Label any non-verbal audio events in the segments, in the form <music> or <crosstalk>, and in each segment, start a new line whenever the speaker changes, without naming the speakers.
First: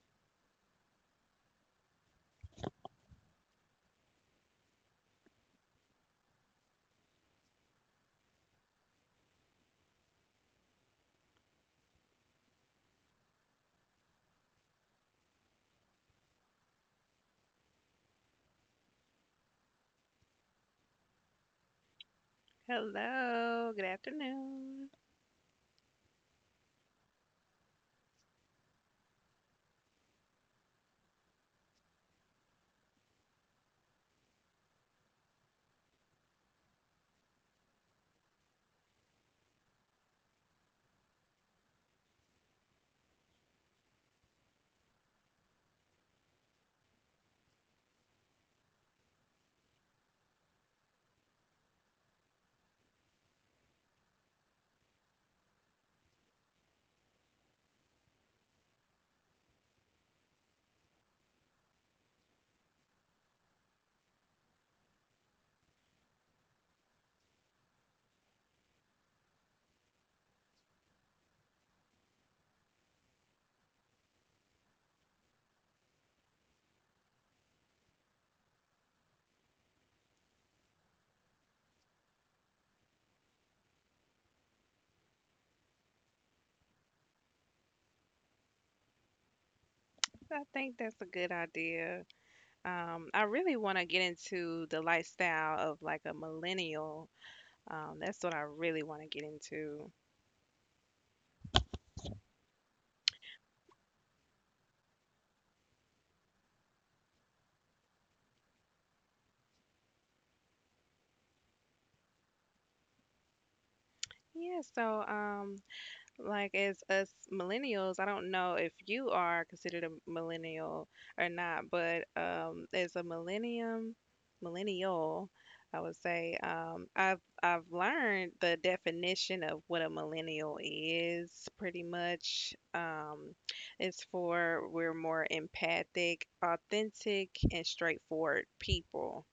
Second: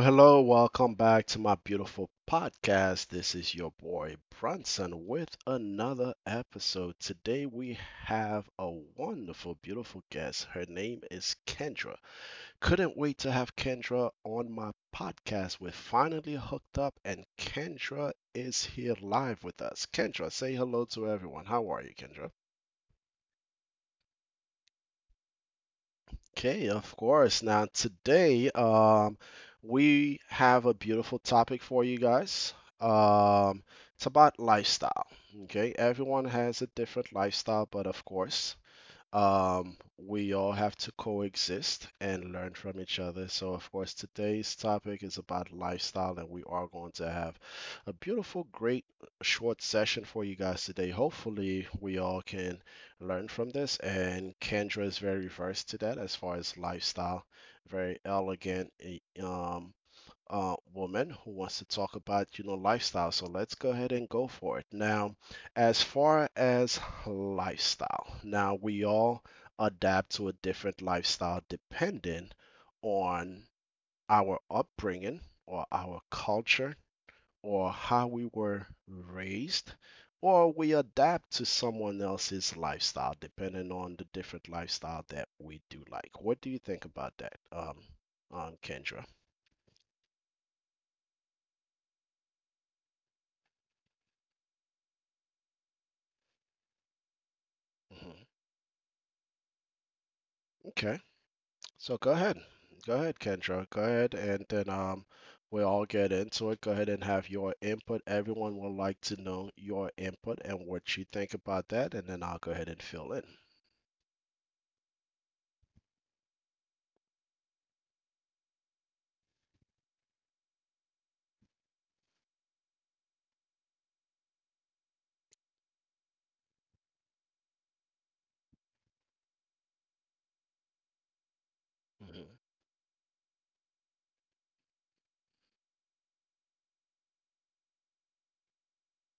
hello. Welcome back to my beautiful podcast. This is your boy Brunson with another episode. Today we have a wonderful, beautiful guest. Her name is Kendra. Couldn't wait to have Kendra on my podcast. We're finally hooked up, and Kendra is here live with us. Kendra, say hello to everyone. How are you, Kendra?
Hello, good afternoon.
Okay, of course. Now, today, we have a beautiful topic for you guys. Um, it's about lifestyle. Okay, everyone has a different lifestyle, but of course, we all have to coexist and learn from each other. So, of course, today's topic is about lifestyle, and we are going to have a beautiful, great, short session for you guys today. Hopefully, we all can learn from this. And Kendra is very versed to that as far as lifestyle, very elegant, woman who wants to talk about, you know, lifestyle. So let's go ahead and go for it. Now, as far as lifestyle, now we all adapt to a different lifestyle depending on our upbringing or our culture or how we were raised. Or we adapt to someone else's lifestyle, depending on the different lifestyle that we do like. What do you think about that, Kendra?
I think that's a good idea. I really want to get into the lifestyle of like a millennial. That's
Hmm.
what I really want to get into.
Okay. So go ahead. Go ahead, Kendra. Go ahead, and then we'll all get into it. Go ahead and have your input. Everyone would like to know your input and what you think about that, and then I'll go ahead and fill in.
Yeah, so um, Like as us millennials, I don't know if you are considered a millennial or not, but as a millennial, I would say I've learned the definition of what a millennial is pretty
Mhm.
much. It's for we're more empathic, authentic, and straightforward people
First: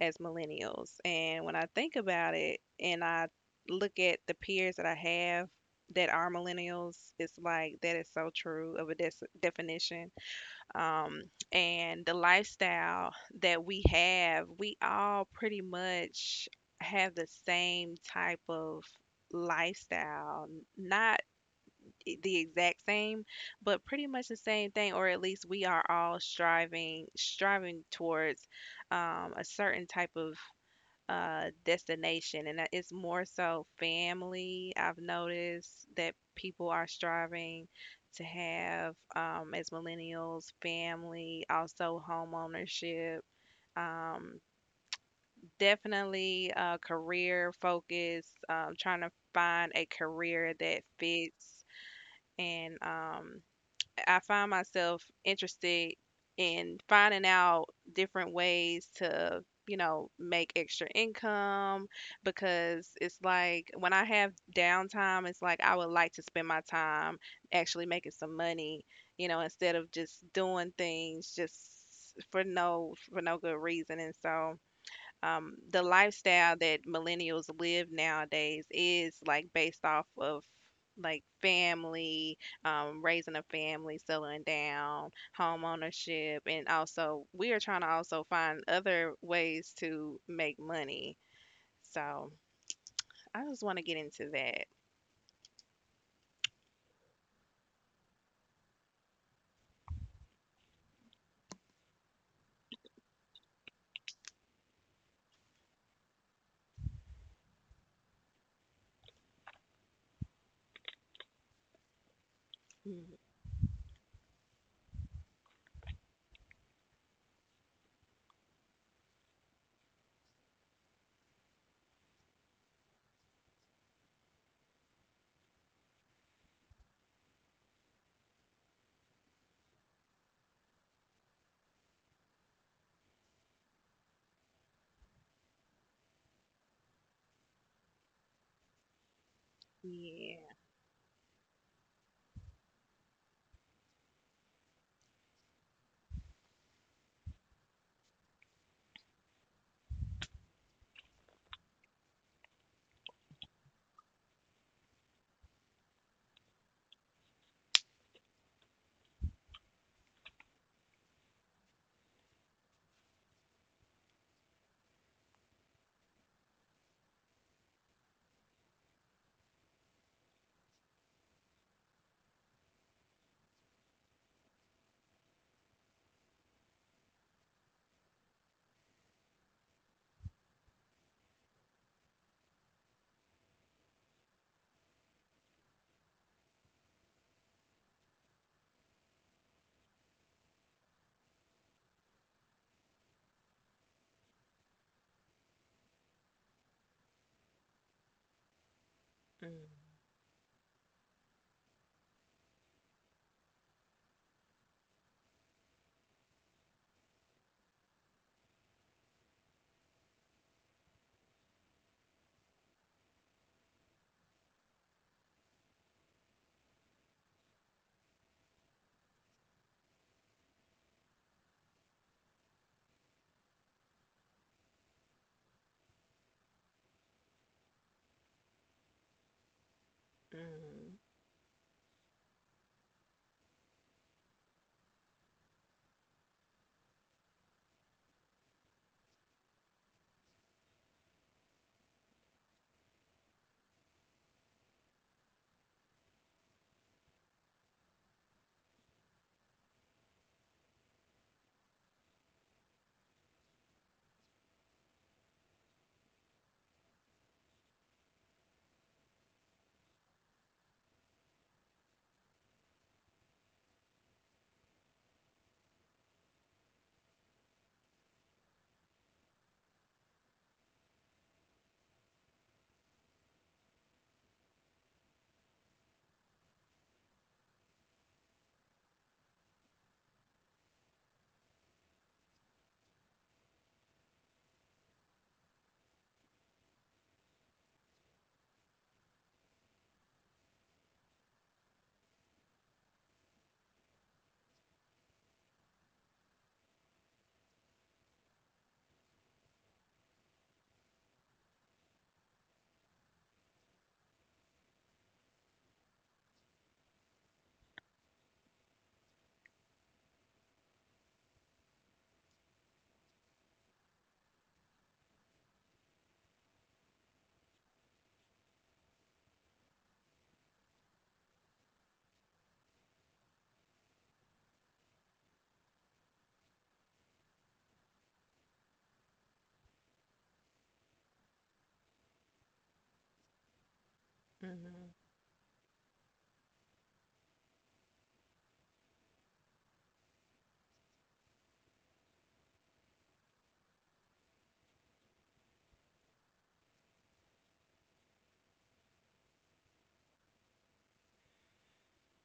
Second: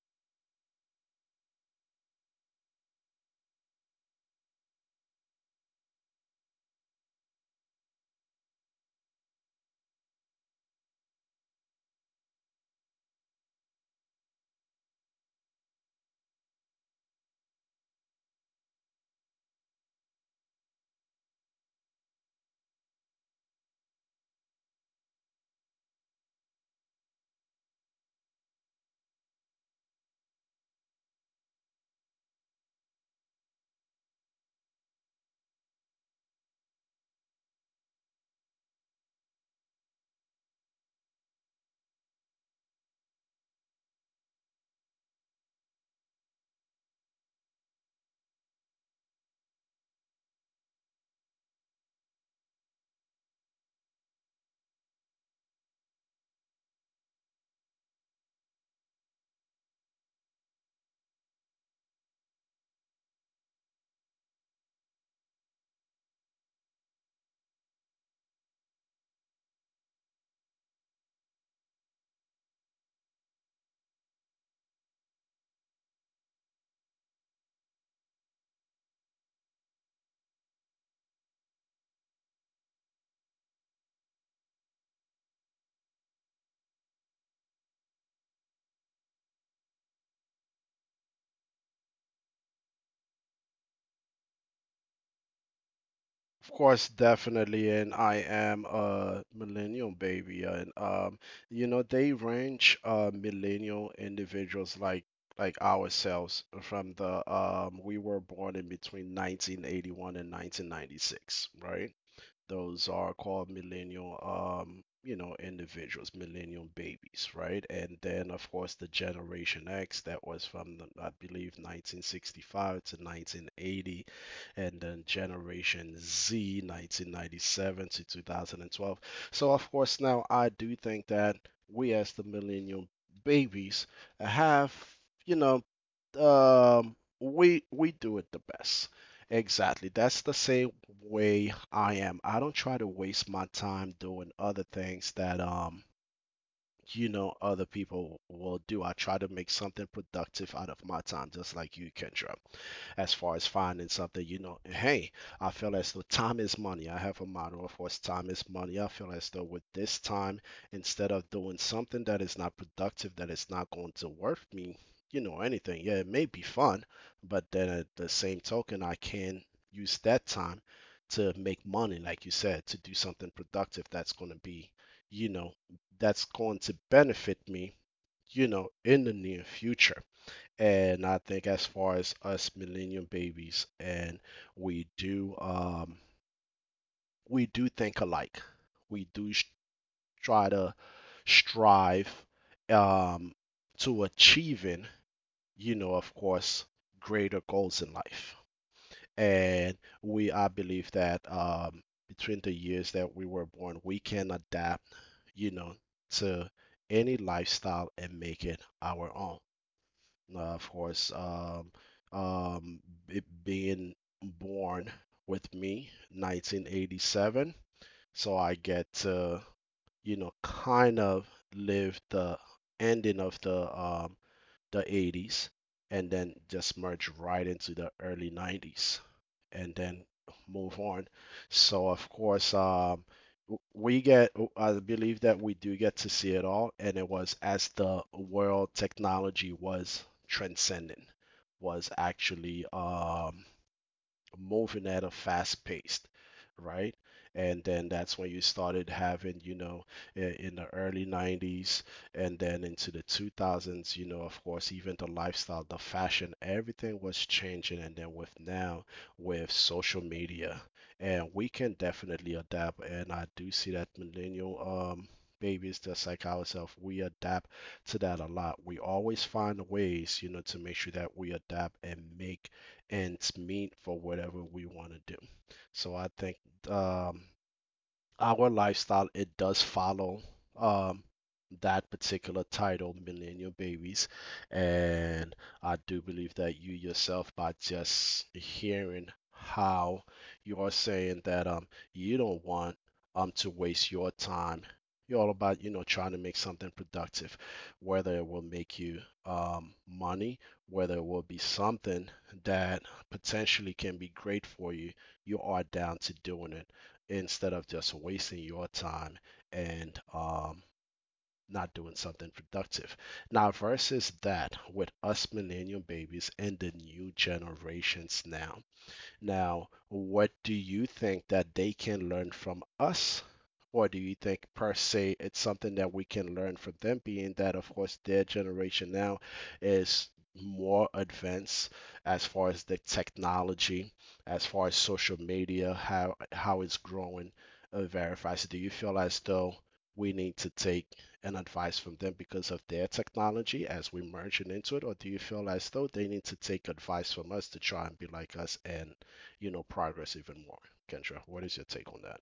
as millennials. And when I think about it, and I look at the peers that I have that are millennials, it's like that is so true of a definition, um, and the lifestyle that we have, we all pretty much have the same type of lifestyle, not the exact same, but pretty much the same thing, or at least we are all striving towards a certain type of destination, and that it's more so family. I've noticed that people are striving to have, as millennials, family, also home ownership. Um, definitely career focus, trying to find a career that fits, and I find myself interested in finding out different ways to, you know, make extra income, because it's like when I have downtime, it's like I would like to spend my time actually making some money, you know, instead of just doing things just for no good reason. And so the lifestyle that millennials live nowadays is like based off of like family, raising a family, settling down, home ownership, and also we are trying to also find other ways to make money. So I just want to get into that.
Of course, definitely, and I am a millennial baby, and you know, they range millennial individuals like ourselves from the we were born in between 1981 and 1996, right? Those are
Mm,
called millennial, you know, individuals, millennial babies, right? And then, of course, the Generation X that was from, the, I believe, 1965 to 1980, and then Generation Z, 1997 to 2012. So, of course, now I do think that we as the millennial babies have, you know, we do it the best. Exactly. That's the
Yeah.
same way I am. I don't try to waste my time doing other things that you know other people will do. I try to make something productive out of my time, just like you, Kendra. As far as finding something, you know, hey, I feel as though time is money. I have a motto, of course, time is money. I feel as though with this time, instead of doing something that is not productive, that is not going to worth me, you know, anything. Yeah, it may be fun, but then at the same token, I can use that time to make money, like you said, to do something productive that's going to be, you know, that's going to benefit me, you know, in the near future. And I think as far as us millennium babies, and we do, um, we do think alike. We try to strive um, to achieving, you know, of course, greater goals in life.
Mm,
And we, I believe that between the years that we were born, we can adapt, you know, to any lifestyle and make it our own. Uh, of course, um, um, it being born with me, 1987, so I get to, you know, kind of live the ending of the 80s and then just merge right into the early 90s and then move
mm,
on. So of course, we get. I believe that we do get to see it all, and it was as the world technology was transcending, was actually moving at a fast pace, right? And then that's when you started having, you know, in the early 90s and then into the 2000s, you know, of course, even the lifestyle, the fashion, everything was changing. And then with now, with social media, and we can definitely adapt. And I do see that millennial, babies just like ourselves, we adapt to that a lot. We always find ways, you know, to make sure that we adapt and make ends meet for whatever we want to do. So I think, um, our lifestyle, it does follow um that particular title, millennial babies. And I do believe that you yourself, by just hearing how you are saying that, you don't want, to waste your time, you're all about, you know, trying to make something productive, whether it will make you, money, whether it will be something that potentially can be great for you, you are down to doing it instead of just wasting your time and not doing something productive. Now, versus that with us millennial babies and the new generations now, now, what do you think that they can learn from us? Or do you think, per se, it's something that we can learn from them, being that, of course, their generation now is more advanced as far as the technology, as far as
mhm.
social media, how it's growing, verifies. Do you feel as though we need to take an advice from them because of their technology as we merge it into it, or do you feel as though they need to take advice from us to try and be like us and, you know, progress even more. Kendra, what is your take on that?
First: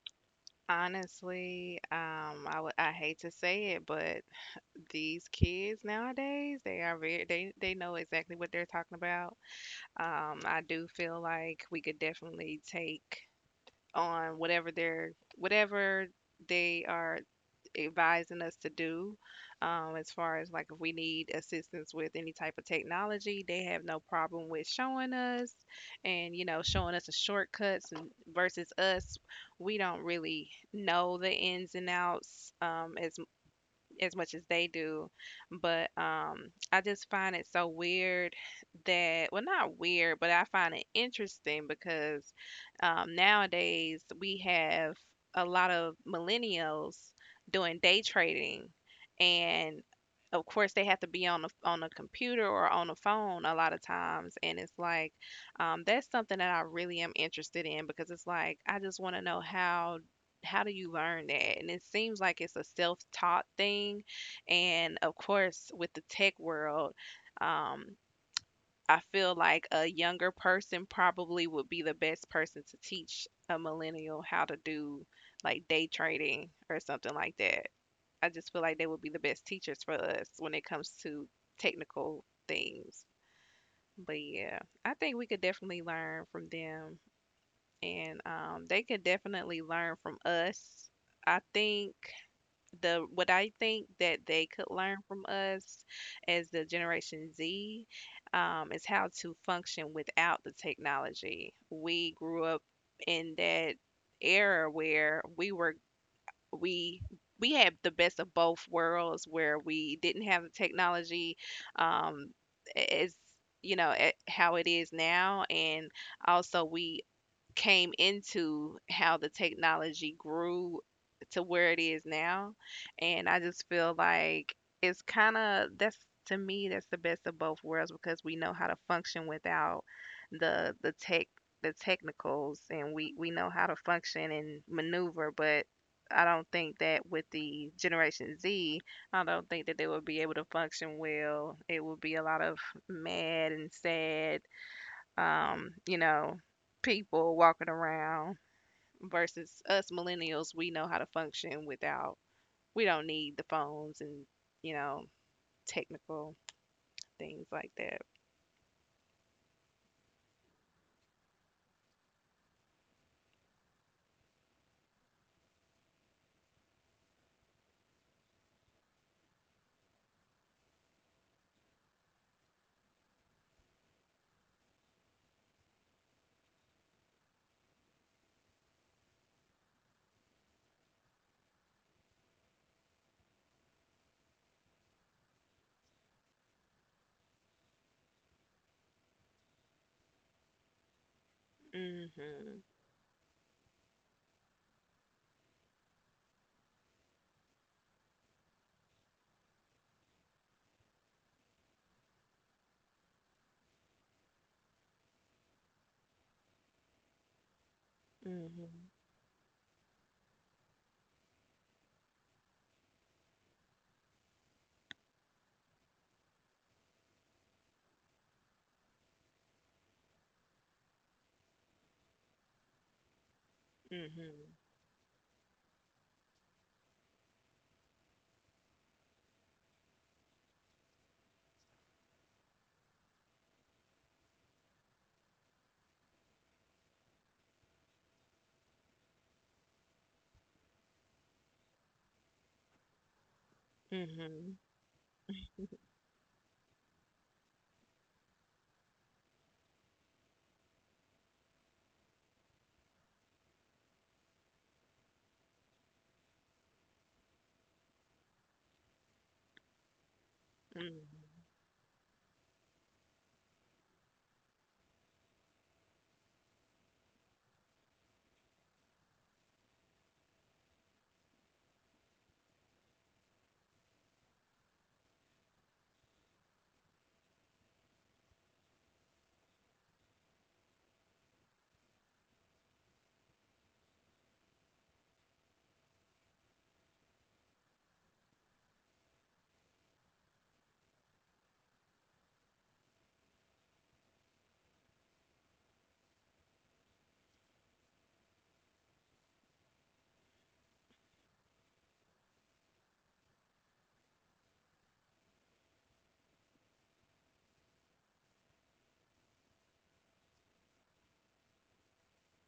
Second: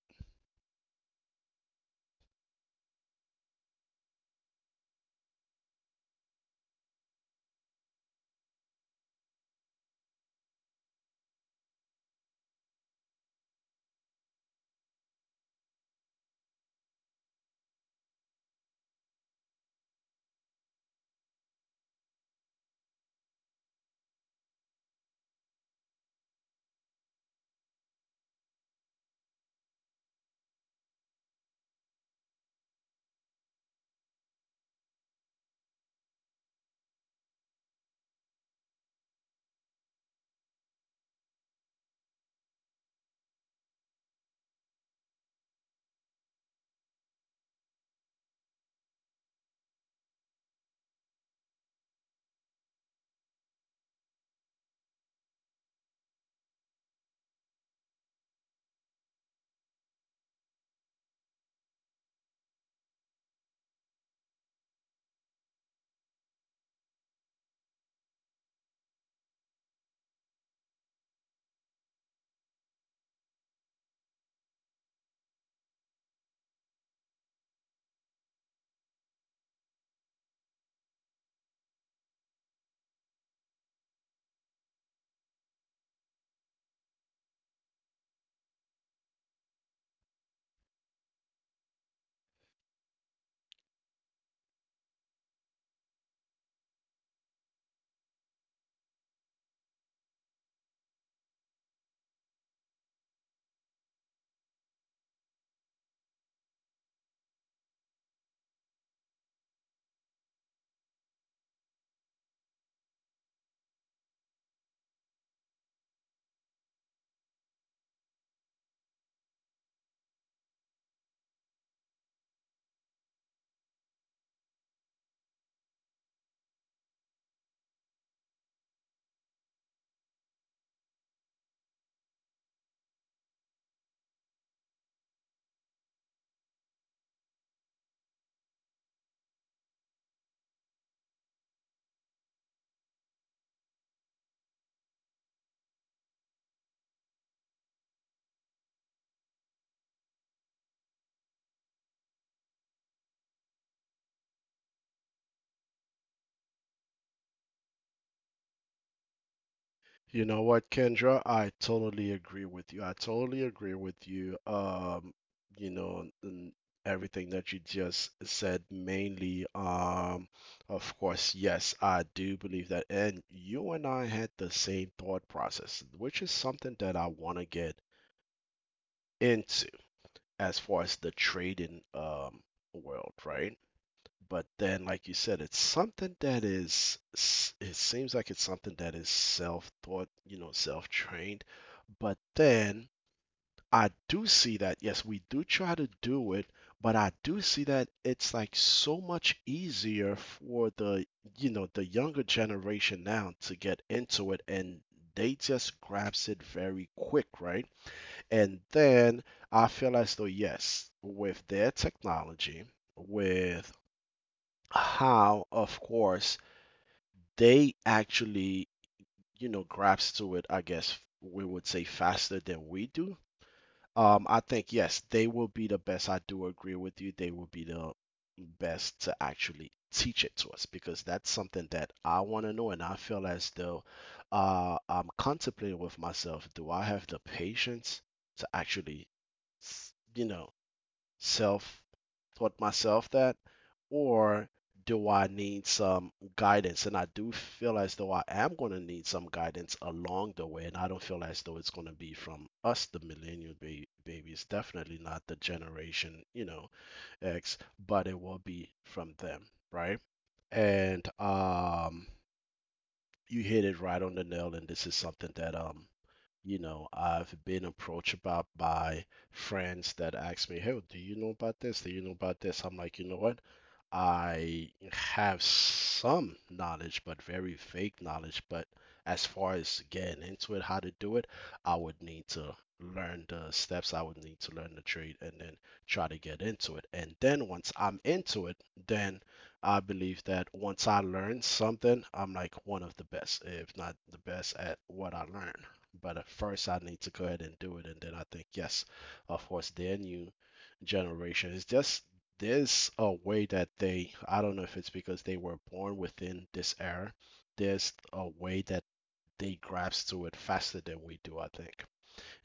Honestly, I hate to say it, but these kids nowadays, they are very they know exactly what they're talking about. I do feel like we could definitely take on whatever they're whatever they are advising us to do, as far as like if we need assistance with any type of technology, they have no problem with showing us, and you know, showing us the shortcuts. And versus us, we don't really know the ins and outs, as much as they do. But I just find it so weird that, well, not weird, but I find it interesting because nowadays we have a lot of millennials doing day trading, and of course they have to be on a computer or on a phone a lot of times, and it's like that's something that I really am interested in because it's like I just want to know how do you learn that? And it seems like it's a self-taught thing. And of course, with the tech world, um, I feel like a younger person probably would be the best person to teach a millennial how to do like day trading or something like that. I just feel like they would be the best teachers for us when it comes to technical things. But yeah, I think we could definitely learn from them, and they could definitely learn from us. I think the what I think that they could learn from us as the Generation Z, is how to function without the technology. We grew up in that era where we we had the best of both worlds, where we didn't have the technology, um, as you know, how it is now, and also we came into how the technology grew to where it is now. And I just feel like it's kind of that's to me that's the best of both worlds because we know how to function without the tech the technicals, and we know how to function and maneuver. But I don't think that with the Generation Z, I don't think that they will be able to function well. It will be a lot of mad and sad, you know, people walking around versus us millennials. We know how to function without, we don't need the phones and, you know, technical things like that.
You know what, Kendra? I totally agree with you. I totally agree with you. You know, everything that you just said, mainly, of course, yes, I do believe that. And you and I had the same thought process, which is something that I want to get into as far as the trading, world, right? But then, like you said, it's something that is, it seems like it's something that is self taught, you know, self trained. But
hmm
then I do see that, yes, we do try to do it, but I do see that it's like so much easier for the, you know, the younger generation now to get into it and they just grasp it very quick, right? And
hmm
then I feel as though, yes, with their technology, with how, of course, they actually, you know, grasp to it, I guess we would say faster than we do. I
hmm
think, yes, they will be the best. I do agree with you. They will be the best to actually teach it to us because that's something that I want to know. And I feel as though I'm contemplating with myself, do I have the patience to actually, you know, self taught myself that, or
hmm
do I need some guidance? And I do feel as though I am going to need some guidance along the way. And I don't feel as though it's going to be from us, the millennial babies, definitely not the generation, you know, X, but it will be from them, right?
hmm
And you hit it right on the nail. And this is something that you know, I've been approached about by friends that ask me, "Hey, do you know about this? Do you know about this?" I'm like, you know what? I have some knowledge, but very vague knowledge. But as far as getting into it, how to do it, I would need to learn the steps. I would need to learn the trade and then try to get into it. And then once I'm into it, then I believe that once I learn something, I'm like one of the best, if not the best, at what I learn. But at first, I need to go ahead and do it. And then I think, yes, of course, their new generation is just, there's a way that they, I don't know if it's because they were born within this era, there's a way that they grasp to it faster than we do, I think.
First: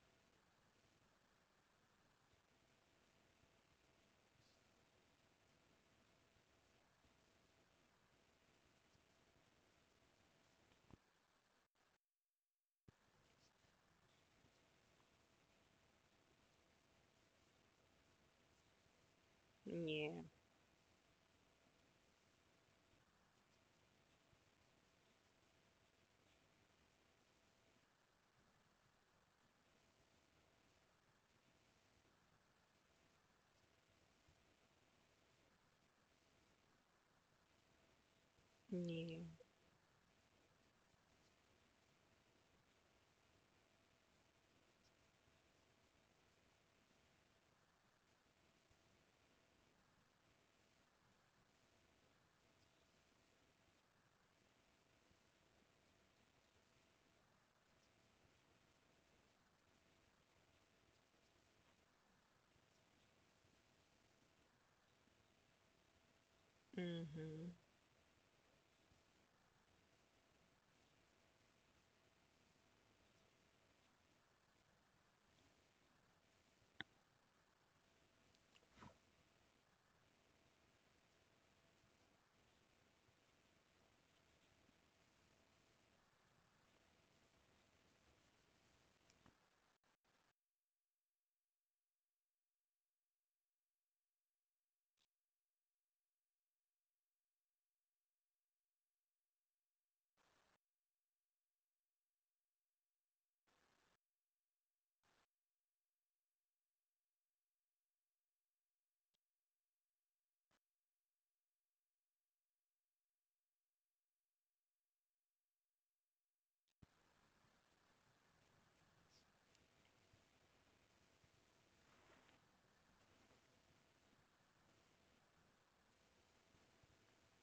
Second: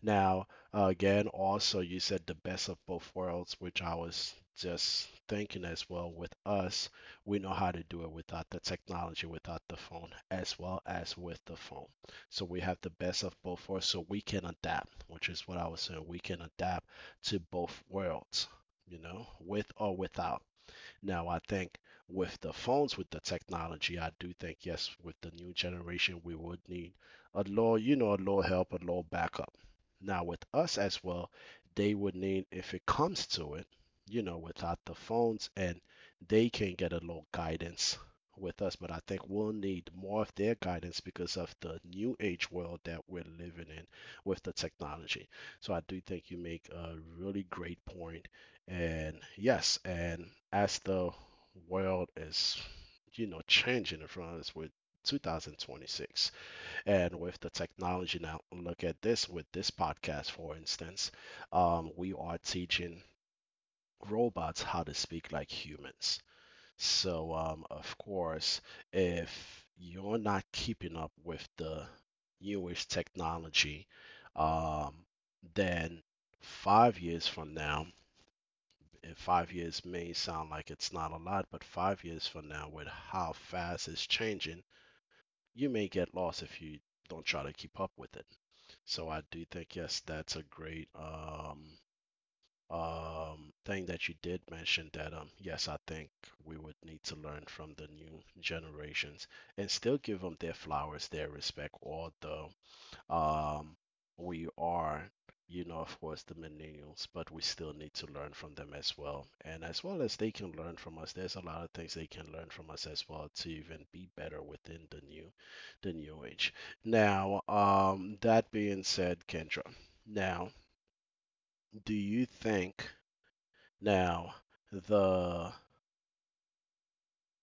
Now, again, also, you said the best of both worlds, which I was just thinking as well. With us, we know how to do it without the technology, without the phone, as well as with the phone, so we have the best of both worlds, so we can adapt, which is what I was saying, we can adapt to both worlds, you know, with or
Yeah,
without. Now, I think with the phones, with the technology, I do think, yes, with the new generation, we would need a little, you know, a little help, a little backup. Now, with us as well, they would need, if it comes to it, you know, without the phones, and they can get a little guidance with us. But I think
yeah.
we'll need more of their guidance because of the new age world that we're living in with the technology. So I do think you make a really great point, and yes, and as the world is, you know, changing in front of us with 2026 and with the technology now, look at this with this podcast, for instance, we are teaching robots how to speak like humans. So,
hmm
of course, if you're not keeping up with the newest technology, um, then 5 years from now, and 5 years may sound like it's not a lot, but 5 years from now, with how fast it's changing, you may get lost if you don't try to keep up with it. So I do think, yes, that's a great thing that you did mention that, yes, I think we would need to learn from the new generations and still give them their flowers, their respect, all the um, we are, you know, of course, the millennials, but we still need to learn from them as well. And as well as they can learn from us, there's a lot of things they can learn from us as well to even be better within the new age. Now, that being said, Kendra, now, do you think now the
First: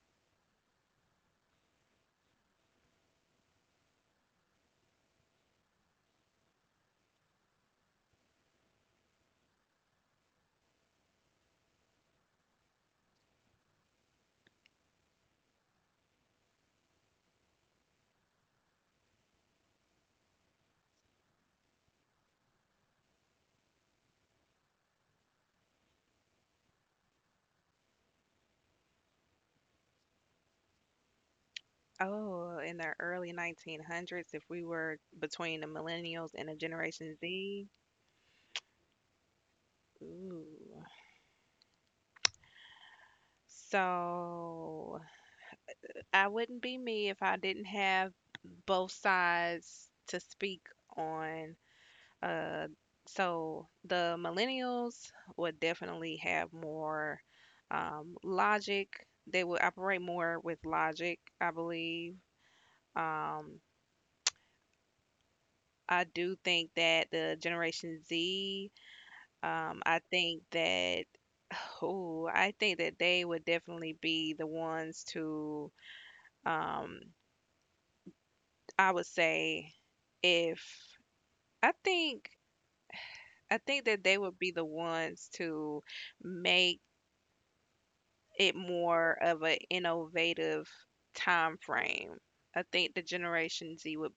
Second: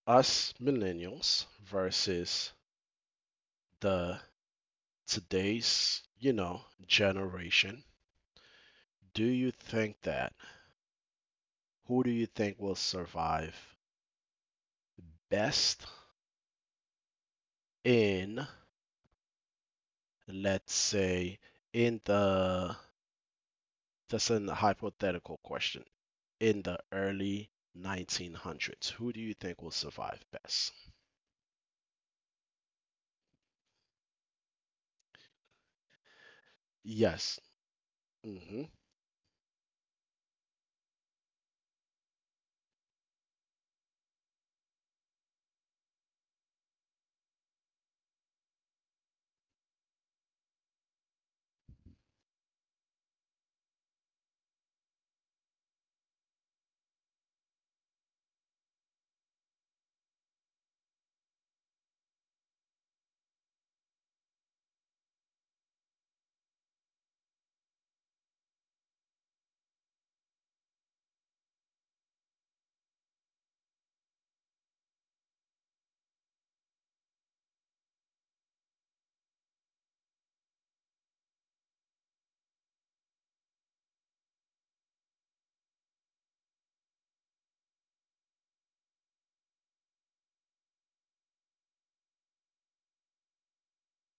us millennials versus the today's, you know, generation, do you think that who do you think will survive best in, let's say, in the, that's an hypothetical question, in the early 1900s? Who do you think will survive best?
Oh, in the early 1900s, if we were between the millennials and the Generation
Yes.
Z,
Hmm.
ooh. So, I wouldn't be me if I didn't have both sides to speak on. Uh, so the millennials would definitely have more logic. They would operate more with logic, I believe. Um, I do think that the Generation Z, I think that, <sighs> oh, I think that they would definitely be the ones to, um, I would say, if I think I think that they would be the ones to make it more of an innovative time frame. I think the Generation Z would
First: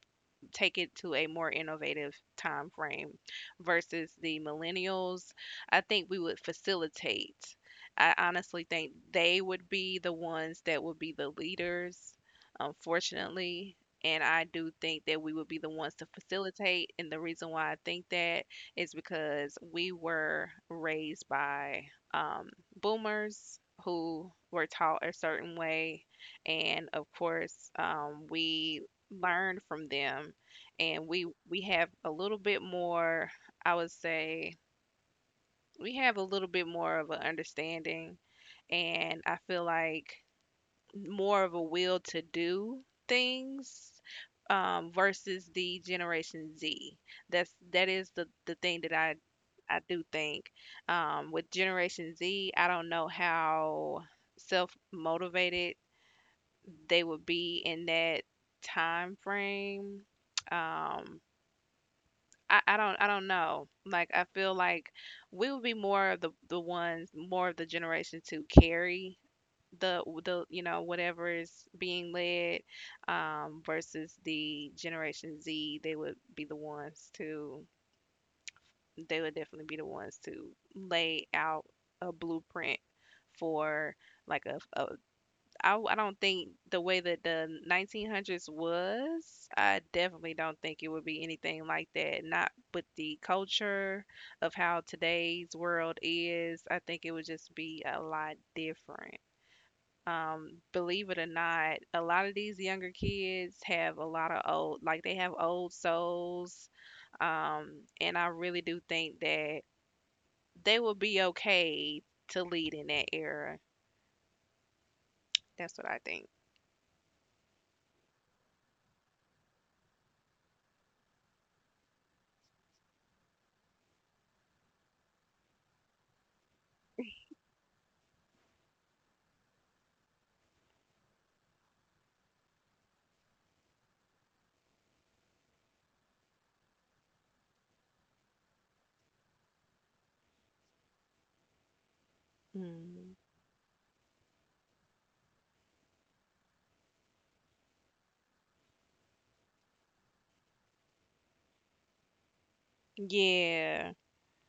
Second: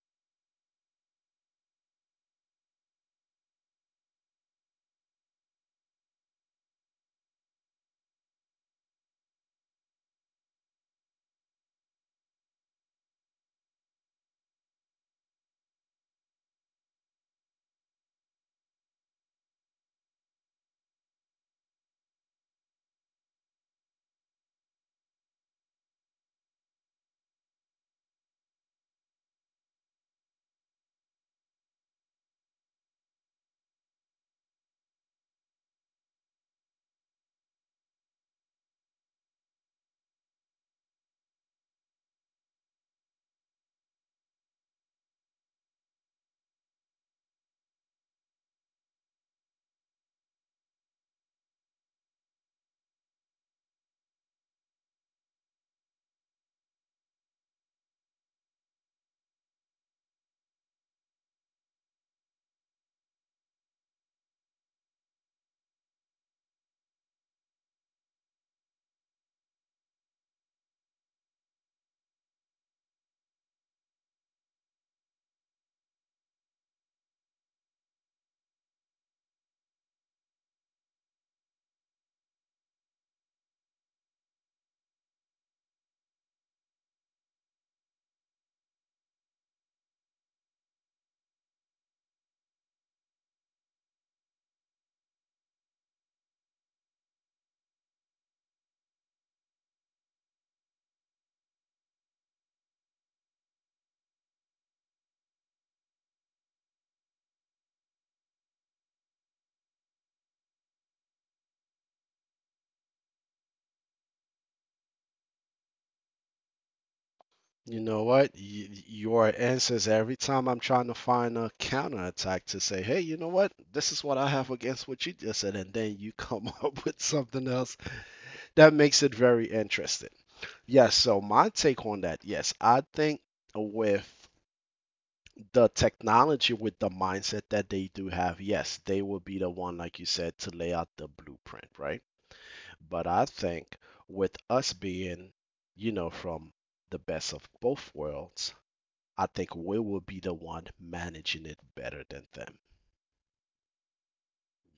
take it to a more innovative time frame versus the millennials. I think we would facilitate. I honestly think they would be the ones that would be the leaders, unfortunately. And I do think that we would be the ones to facilitate. And the reason why I think that is because we were raised by um, boomers who were taught a certain way. And of course, we learned from them, and we have a little bit more, I would say, we have a little bit more of an understanding, and I feel like more of a will to do things, versus the Generation Z. That is the thing that I do think. With Generation Z, I don't know how self motivated they would be in that time frame. um, I don't, I don't know. Like I feel like we would be more of the ones, more of the generation to carry the, you know, whatever is being led, versus the Generation Z. They would be the ones to, they would definitely be the ones to lay out a blueprint for like a, I don't think the way that the 1900s was, I definitely don't think it would be anything like that. Not with the culture of how today's world is. I think it would just be a lot different. Believe it or not, a lot of these younger kids have a lot of old, like they have old souls. And I really do think that they will be okay to lead in that era. That's what I think.
You know what? Your answers every time I'm trying to find a counterattack to say, hey, you know what? This is what I have against what you just said. And then you come <laughs> up with something else that makes it very interesting. Yes, so my take on that, yes, I think with the technology, with the mindset that they do have, yes, they will be the one, like you said, to lay out the blueprint, right? But I
Mm.
think with us being, you know, from the best of both worlds, I think we will be the one managing it better than them.
Yeah.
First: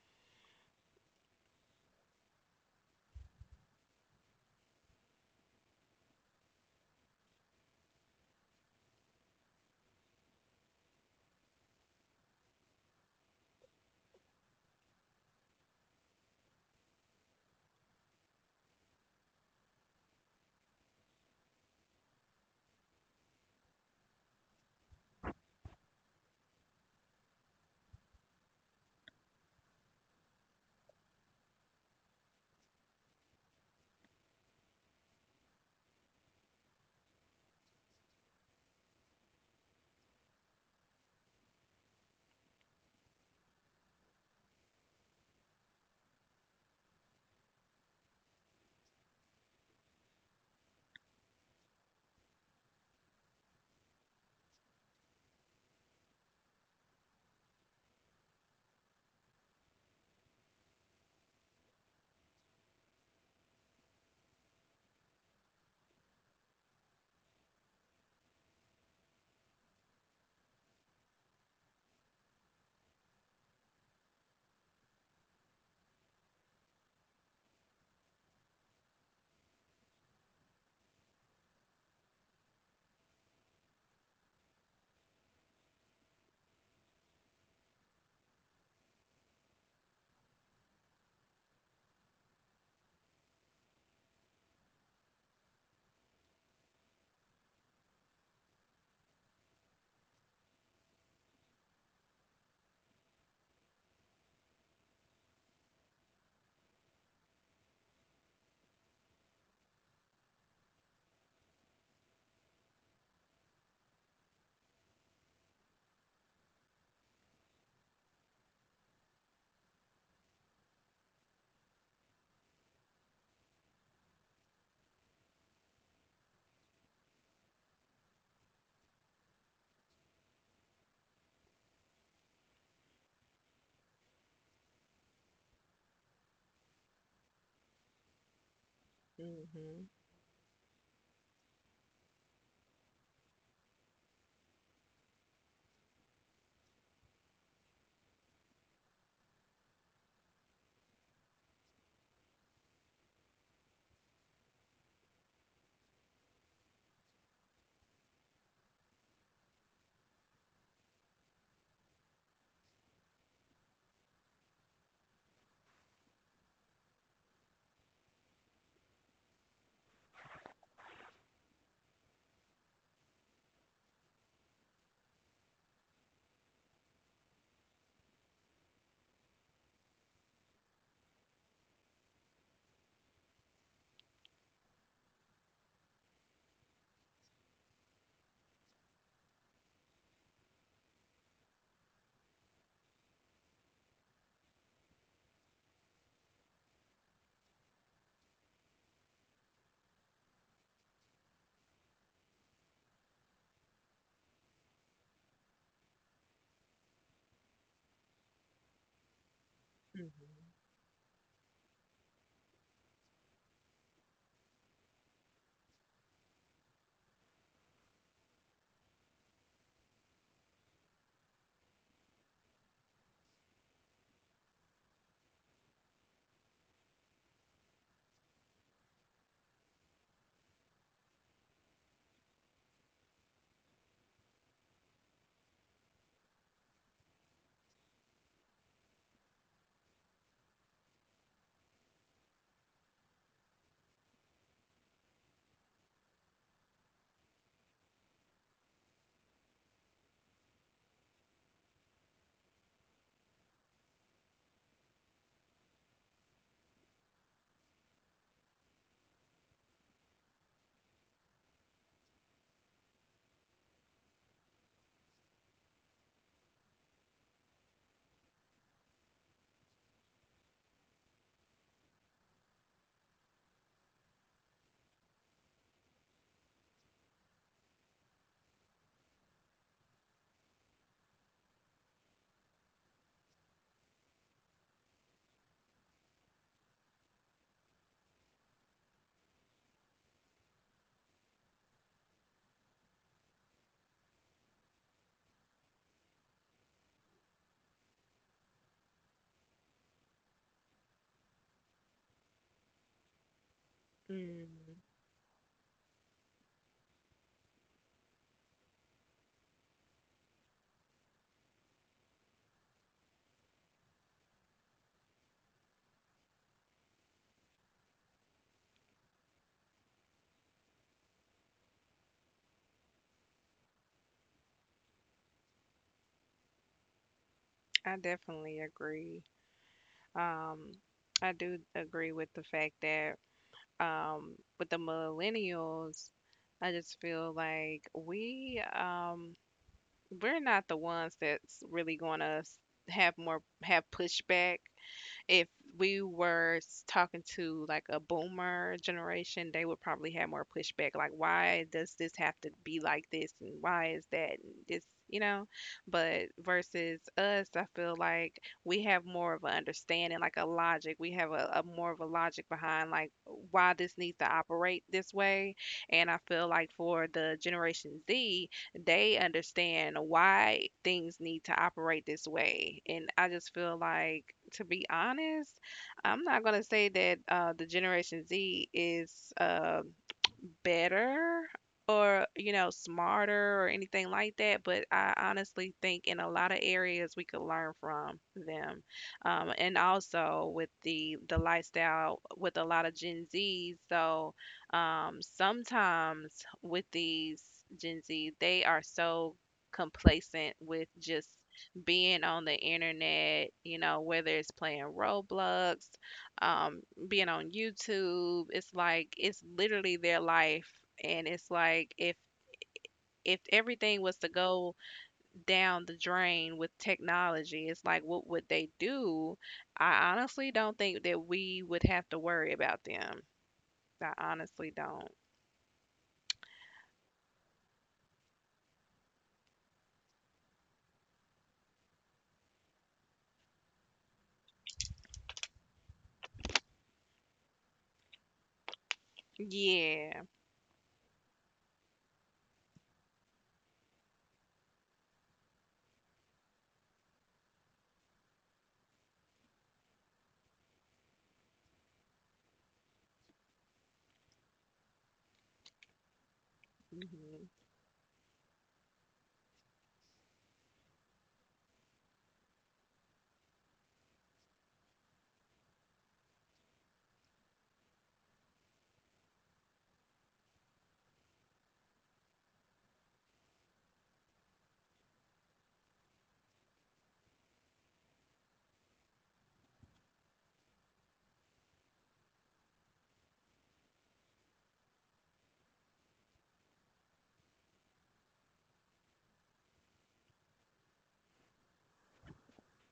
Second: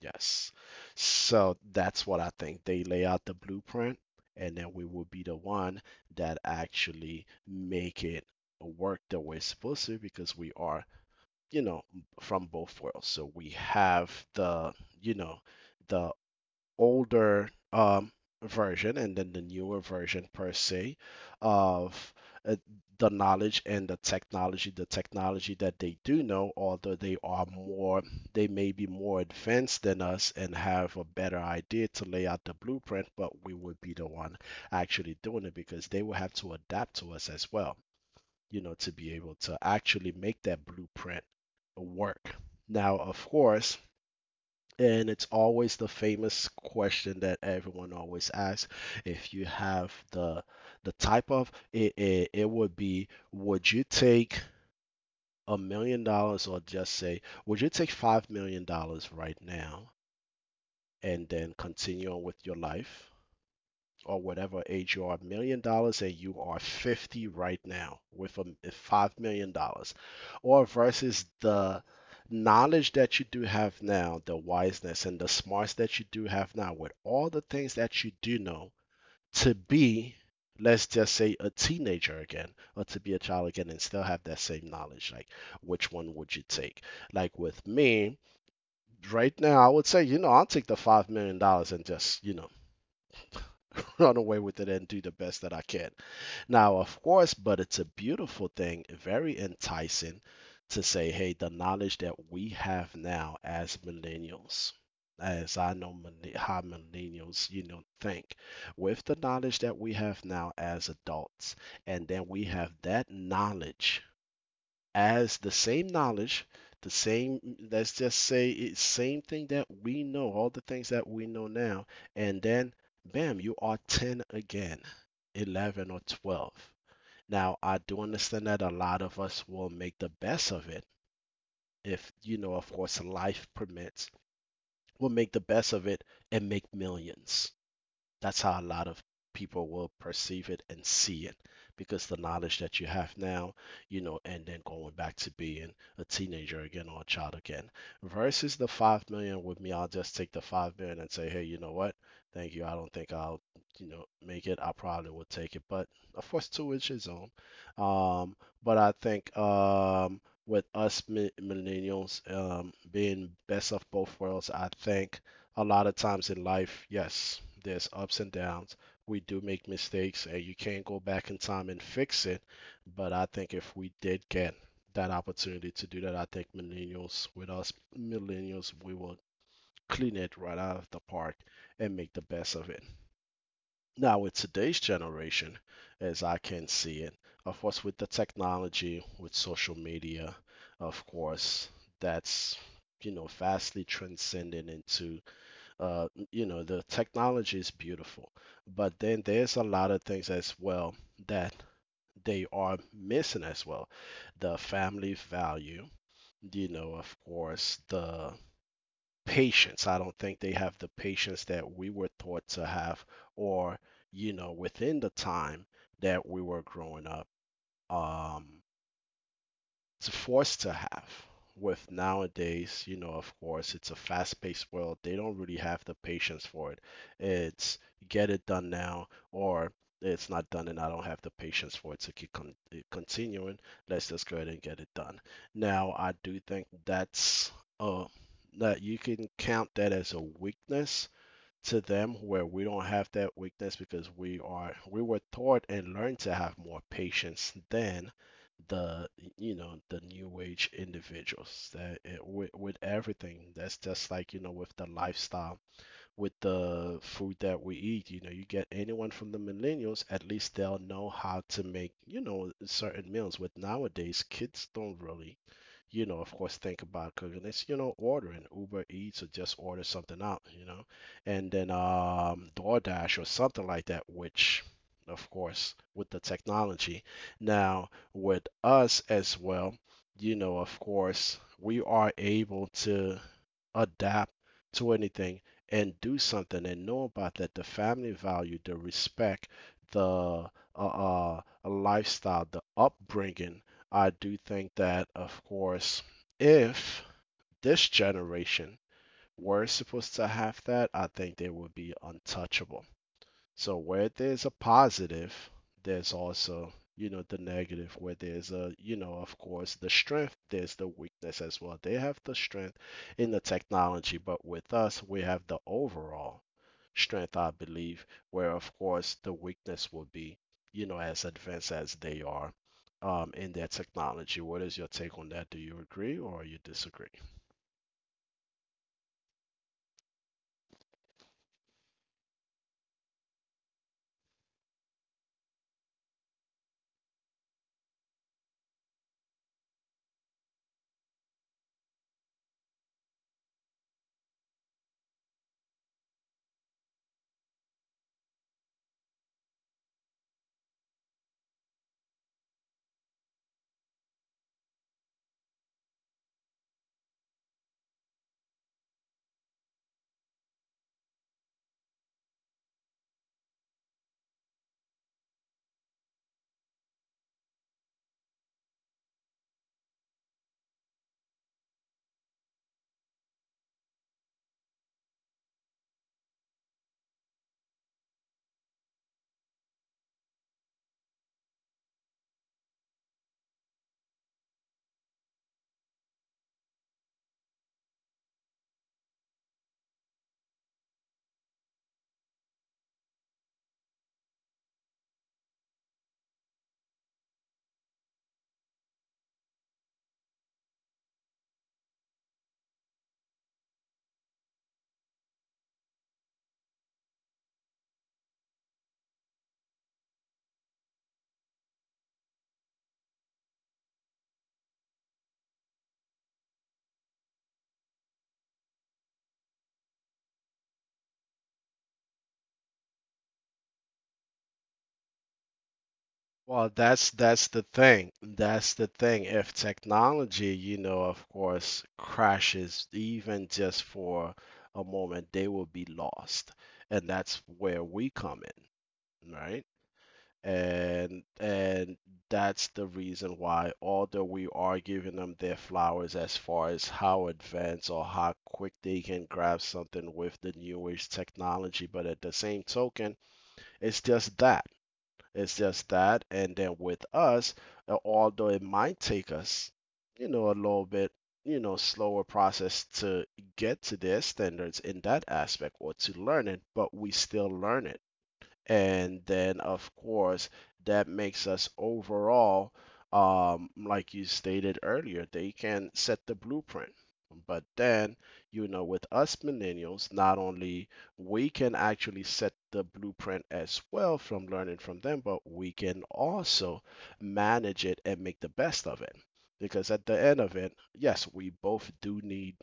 Yes. So that's what I think. They lay out the blueprint, and then we will be the one that actually make it work the way it's supposed to because we are, you know, from both worlds. So we have the, you know, the older version and then the newer version per se of uh, the knowledge and the technology that they do know, although they may be more advanced than us and have a better idea to lay out the blueprint, but we would be the one actually doing it because they will have to adapt to us as well, you know, to be able to actually make that blueprint work. Now, of course, and it's always the famous question that everyone always asks. If you have the the type of it, it would be, would you take $1 million or just say, would you take $5 million right now and then continue on with your life? Or whatever age you are, $1 million, and you are 50 right now with a $5 million, or versus the knowledge that you do have now, the wiseness and the smarts that you do have now with all the things that you do know, to be, let's just say, a teenager again, or to be a child again and still have that same knowledge, like which one would you take? Like with me right now, I would say, you know, I'll take the $5 million and just, you know, <laughs> run away with it and do the best that I can. Now, of course, but it's a beautiful thing, very enticing, to say, hey, the knowledge that we have now as millennials, as I know how millennials, you know, think, with the knowledge that we have now as adults, and then we have that knowledge as the same knowledge, the same, let's just say it's same thing that we know, all the things that we know now, and then bam, you are 10 again, 11 or 12. Now, I do understand that a lot of us will make the best of it if, you know, of course, life permits, we will make the best of it and make millions. That's how a lot of people
Mhm,
will perceive it and see it because the knowledge that you have now, you know, and then going back to being a teenager again or a child again versus the 5 million, with me, I'll just take the 5 million and say, hey, you know what? Thank you. I don't think I'll, you know, make it. I probably would take it, but of course, to each his own. Um, but I think, with us millennials being best of both worlds, I think a lot of times in life, yes, there's ups and downs. We do make mistakes, and you can't go back in time and fix it. But I think if we did get that opportunity to do that, I think millennials, with us millennials, we will clean it right out of the park and make the best of it. Now, with today's generation, as I can see it, of course, with the technology, with social media, of course, that's, you know, vastly transcending into you know, the technology is beautiful, but then there's a lot of things as well that they are missing as well. The family value, you know, of course, the patience. I don't
mhm,
think they have the patience that we were taught to have, or, you know, within the time that we were growing up. Um, it's forced to have with nowadays, you know, of course, it's a fast-paced world, they don't really have the patience for it. It's get it done now, or it's not done, and I don't have the patience for it to keep continuing. Let's just go ahead and get it done. Now I do think that's uh that you can count that as a weakness to them, where we don't have that weakness because we were taught and learned to have more patience than the you know, the new age individuals. That it, with everything that's just like, you know, with the lifestyle, with the food that we eat. You know, you get anyone from the millennials, at least they'll know how to make, you know, certain meals. With nowadays, kids don't really, you know, of course, think about cooking. It's, you know, ordering Uber Eats or just order something out, you know, and then DoorDash or something like that, which, of course, with the technology. Now, with us as well, you know, of course, we are able to adapt to anything and do something and know about that, the family value, the respect, the lifestyle, the upbringing. I do think that of course, if this generation were supposed to have that, I think they would be untouchable. So where there's
mm.
a positive, there's also, you know, the negative. Where there's a, you know, of course, the strength, there's the weakness as well. They have the strength in the technology, but with us, we have the overall strength, I believe, where of course the weakness will be, you know, as advanced as they are in their technology. What is your take on that? Do you agree or you disagree?
I definitely agree. Um, I do agree with the fact that with the millennials, I just feel like we're not the ones that's really gonna have pushback. If we were talking to like a boomer generation, they would probably have more pushback. Like, why does this have to be like this? And why is that? And this, you know? But versus us, I feel like we have more of an understanding, like a logic. We have a more of a logic behind like why this needs to operate this way. And I feel like for the Generation Z, they understand why things need to operate this way. And I just feel like, to be honest, I'm not going to say that the Generation Z is better or, you know, smarter or anything like that, but I honestly think in a lot of areas we could learn from them. And also with the lifestyle, with a lot of Gen Zs, so sometimes with these Gen Z, they are so complacent with just being on the internet, you know, whether it's playing Roblox, um, being on YouTube. It's like it's literally their life, and it's like if everything was to go down the drain with technology, it's like what would they do? I honestly don't think that we would have to worry about them. I honestly don't.
Well, that's the thing. That's the thing. If technology, you know, of course, crashes even just for a moment, they will be lost. And that's where we come in, right?
Yeah.
And that's the reason why, although we are giving them their flowers as far as how advanced or how quick they can grab something with the new age technology, but at the same token, it's just that. It's just that. And then with
Mhm.
us, although it might take us, you know, a little bit, you know, slower process to get to their standards in that aspect or to learn it, but we still learn it, and then of course that makes us overall, like you stated earlier, they can set the blueprint, but then, you know, with us millennials, not only we can actually set the blueprint as well from learning from them, but we can also manage it and make the best of it, because at the end of it, yes, we both do need,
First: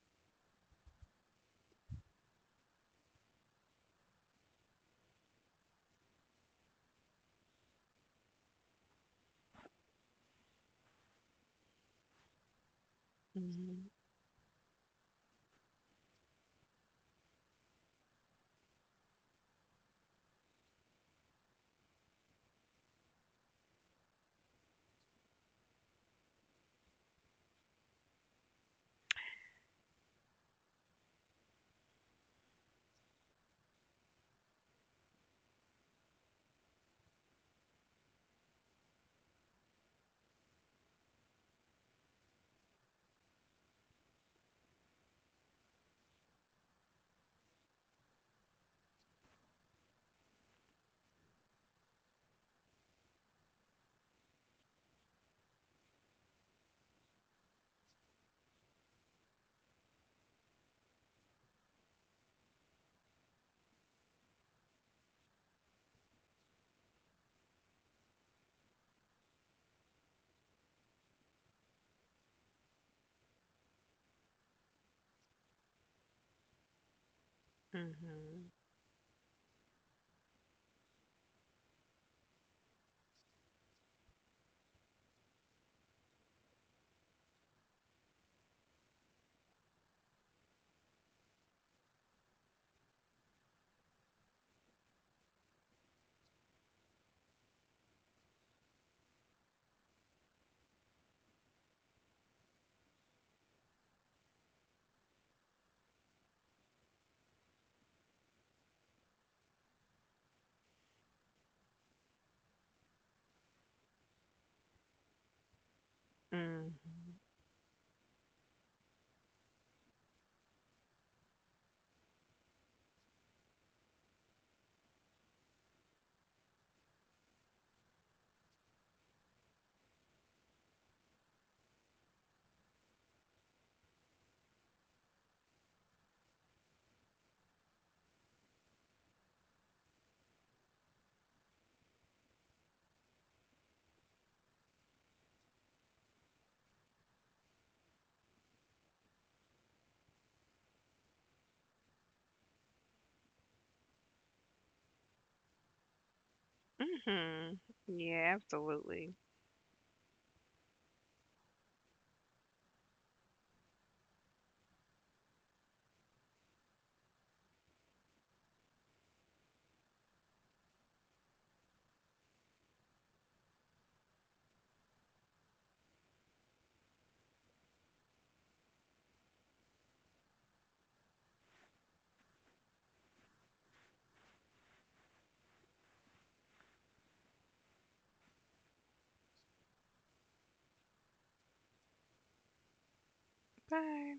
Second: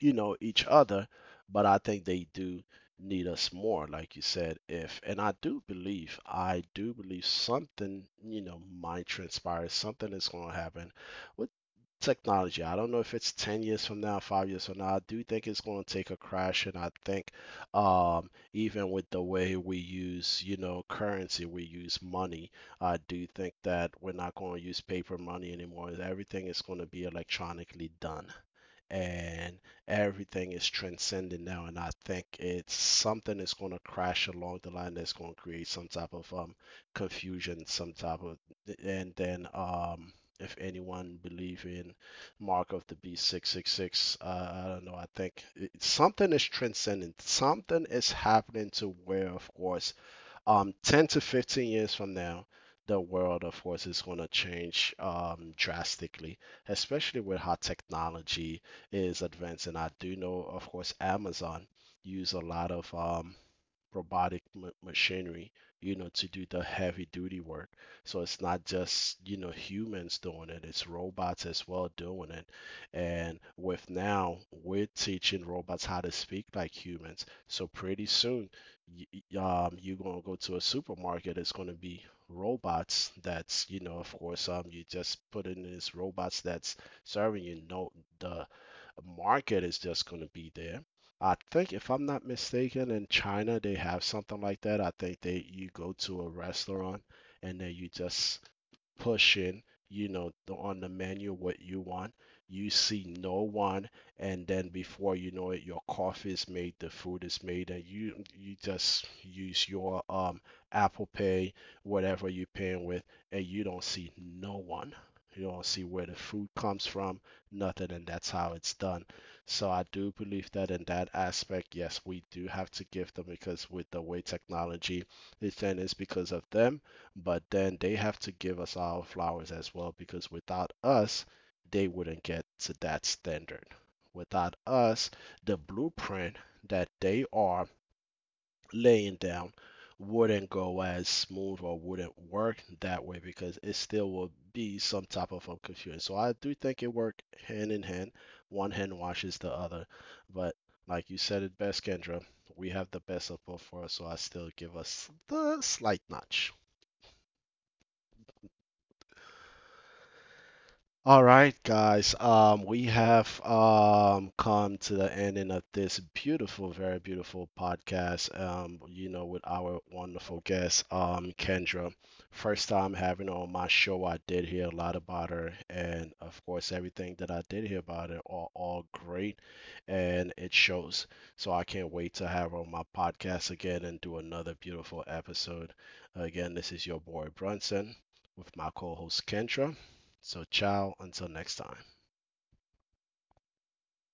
you know, each other, but I think they do need us more, like you said. If, and I do believe something, you know, might transpire, something is going to happen with technology. I don't know if it's 10 years
Mhm.
from now, 5 years from now. I do think it's going to take a crash, and I think even with the way we use, you know, currency, we use money. I do think that we're not going to use paper money anymore. Everything is going to be electronically done, and everything is transcending now. And I think it's something that's going to crash along the line that's going to create some type of confusion, and then if anyone believe in mark of the beast 666, I don't know, I think something is transcending, something is happening, to where of course, 10 to 15 years from now, the world of horse is going to change drastically, especially with how technology is advancing. I do know, of course, Amazon use a lot of robotic machinery, you know, to do the heavy duty work. So it's not just, you know, humans doing it, it's robots as well doing it. And with now, we're teaching robots how to speak like humans. So pretty
Mhm.
soon, y- y- you're gonna go to a supermarket, it's gonna be robots that's, you know, of course, you just put in this robots that's serving you. No, the market is just going to be there. I think if I'm not mistaken, in China they have something like that. I think they you go to a restaurant and then you just pushing, you know, on the menu what you want. You see no one, and then before you know it, your coffee is made, the food is made, and you just use your Apple Pay, whatever you're paying with, and you don't see no one. You don't see where the food
Mhm.
comes from, nothing, and that's how it's done. So I do believe that in that aspect, yes, we do have to give them because with the way technology is done, it's because of them, but then they have to give us our flowers as well because without us, they wouldn't get to that standard. Without us, the blueprint that they are laying down wouldn't go as smooth or wouldn't work that way because it still will be some type of confusion. So I do think it worked hand in hand. One hand washes the other, but like you said it best, Kendra, we have the best of both for us, so I still give us the slight notch.
Mhm. Yeah, absolutely.
All right, guys. We have come to the ending of this beautiful, very beautiful podcast. You know, with our wonderful guest, Kendra. First time having her on my show, I did hear a lot about her, and of course, everything that I did hear about her are all great, and it shows. So I can't wait to have her on my podcast again and do another beautiful episode. Again, this is your boy Brunson with my co-host Kendra. So, ciao until next time.
Bye.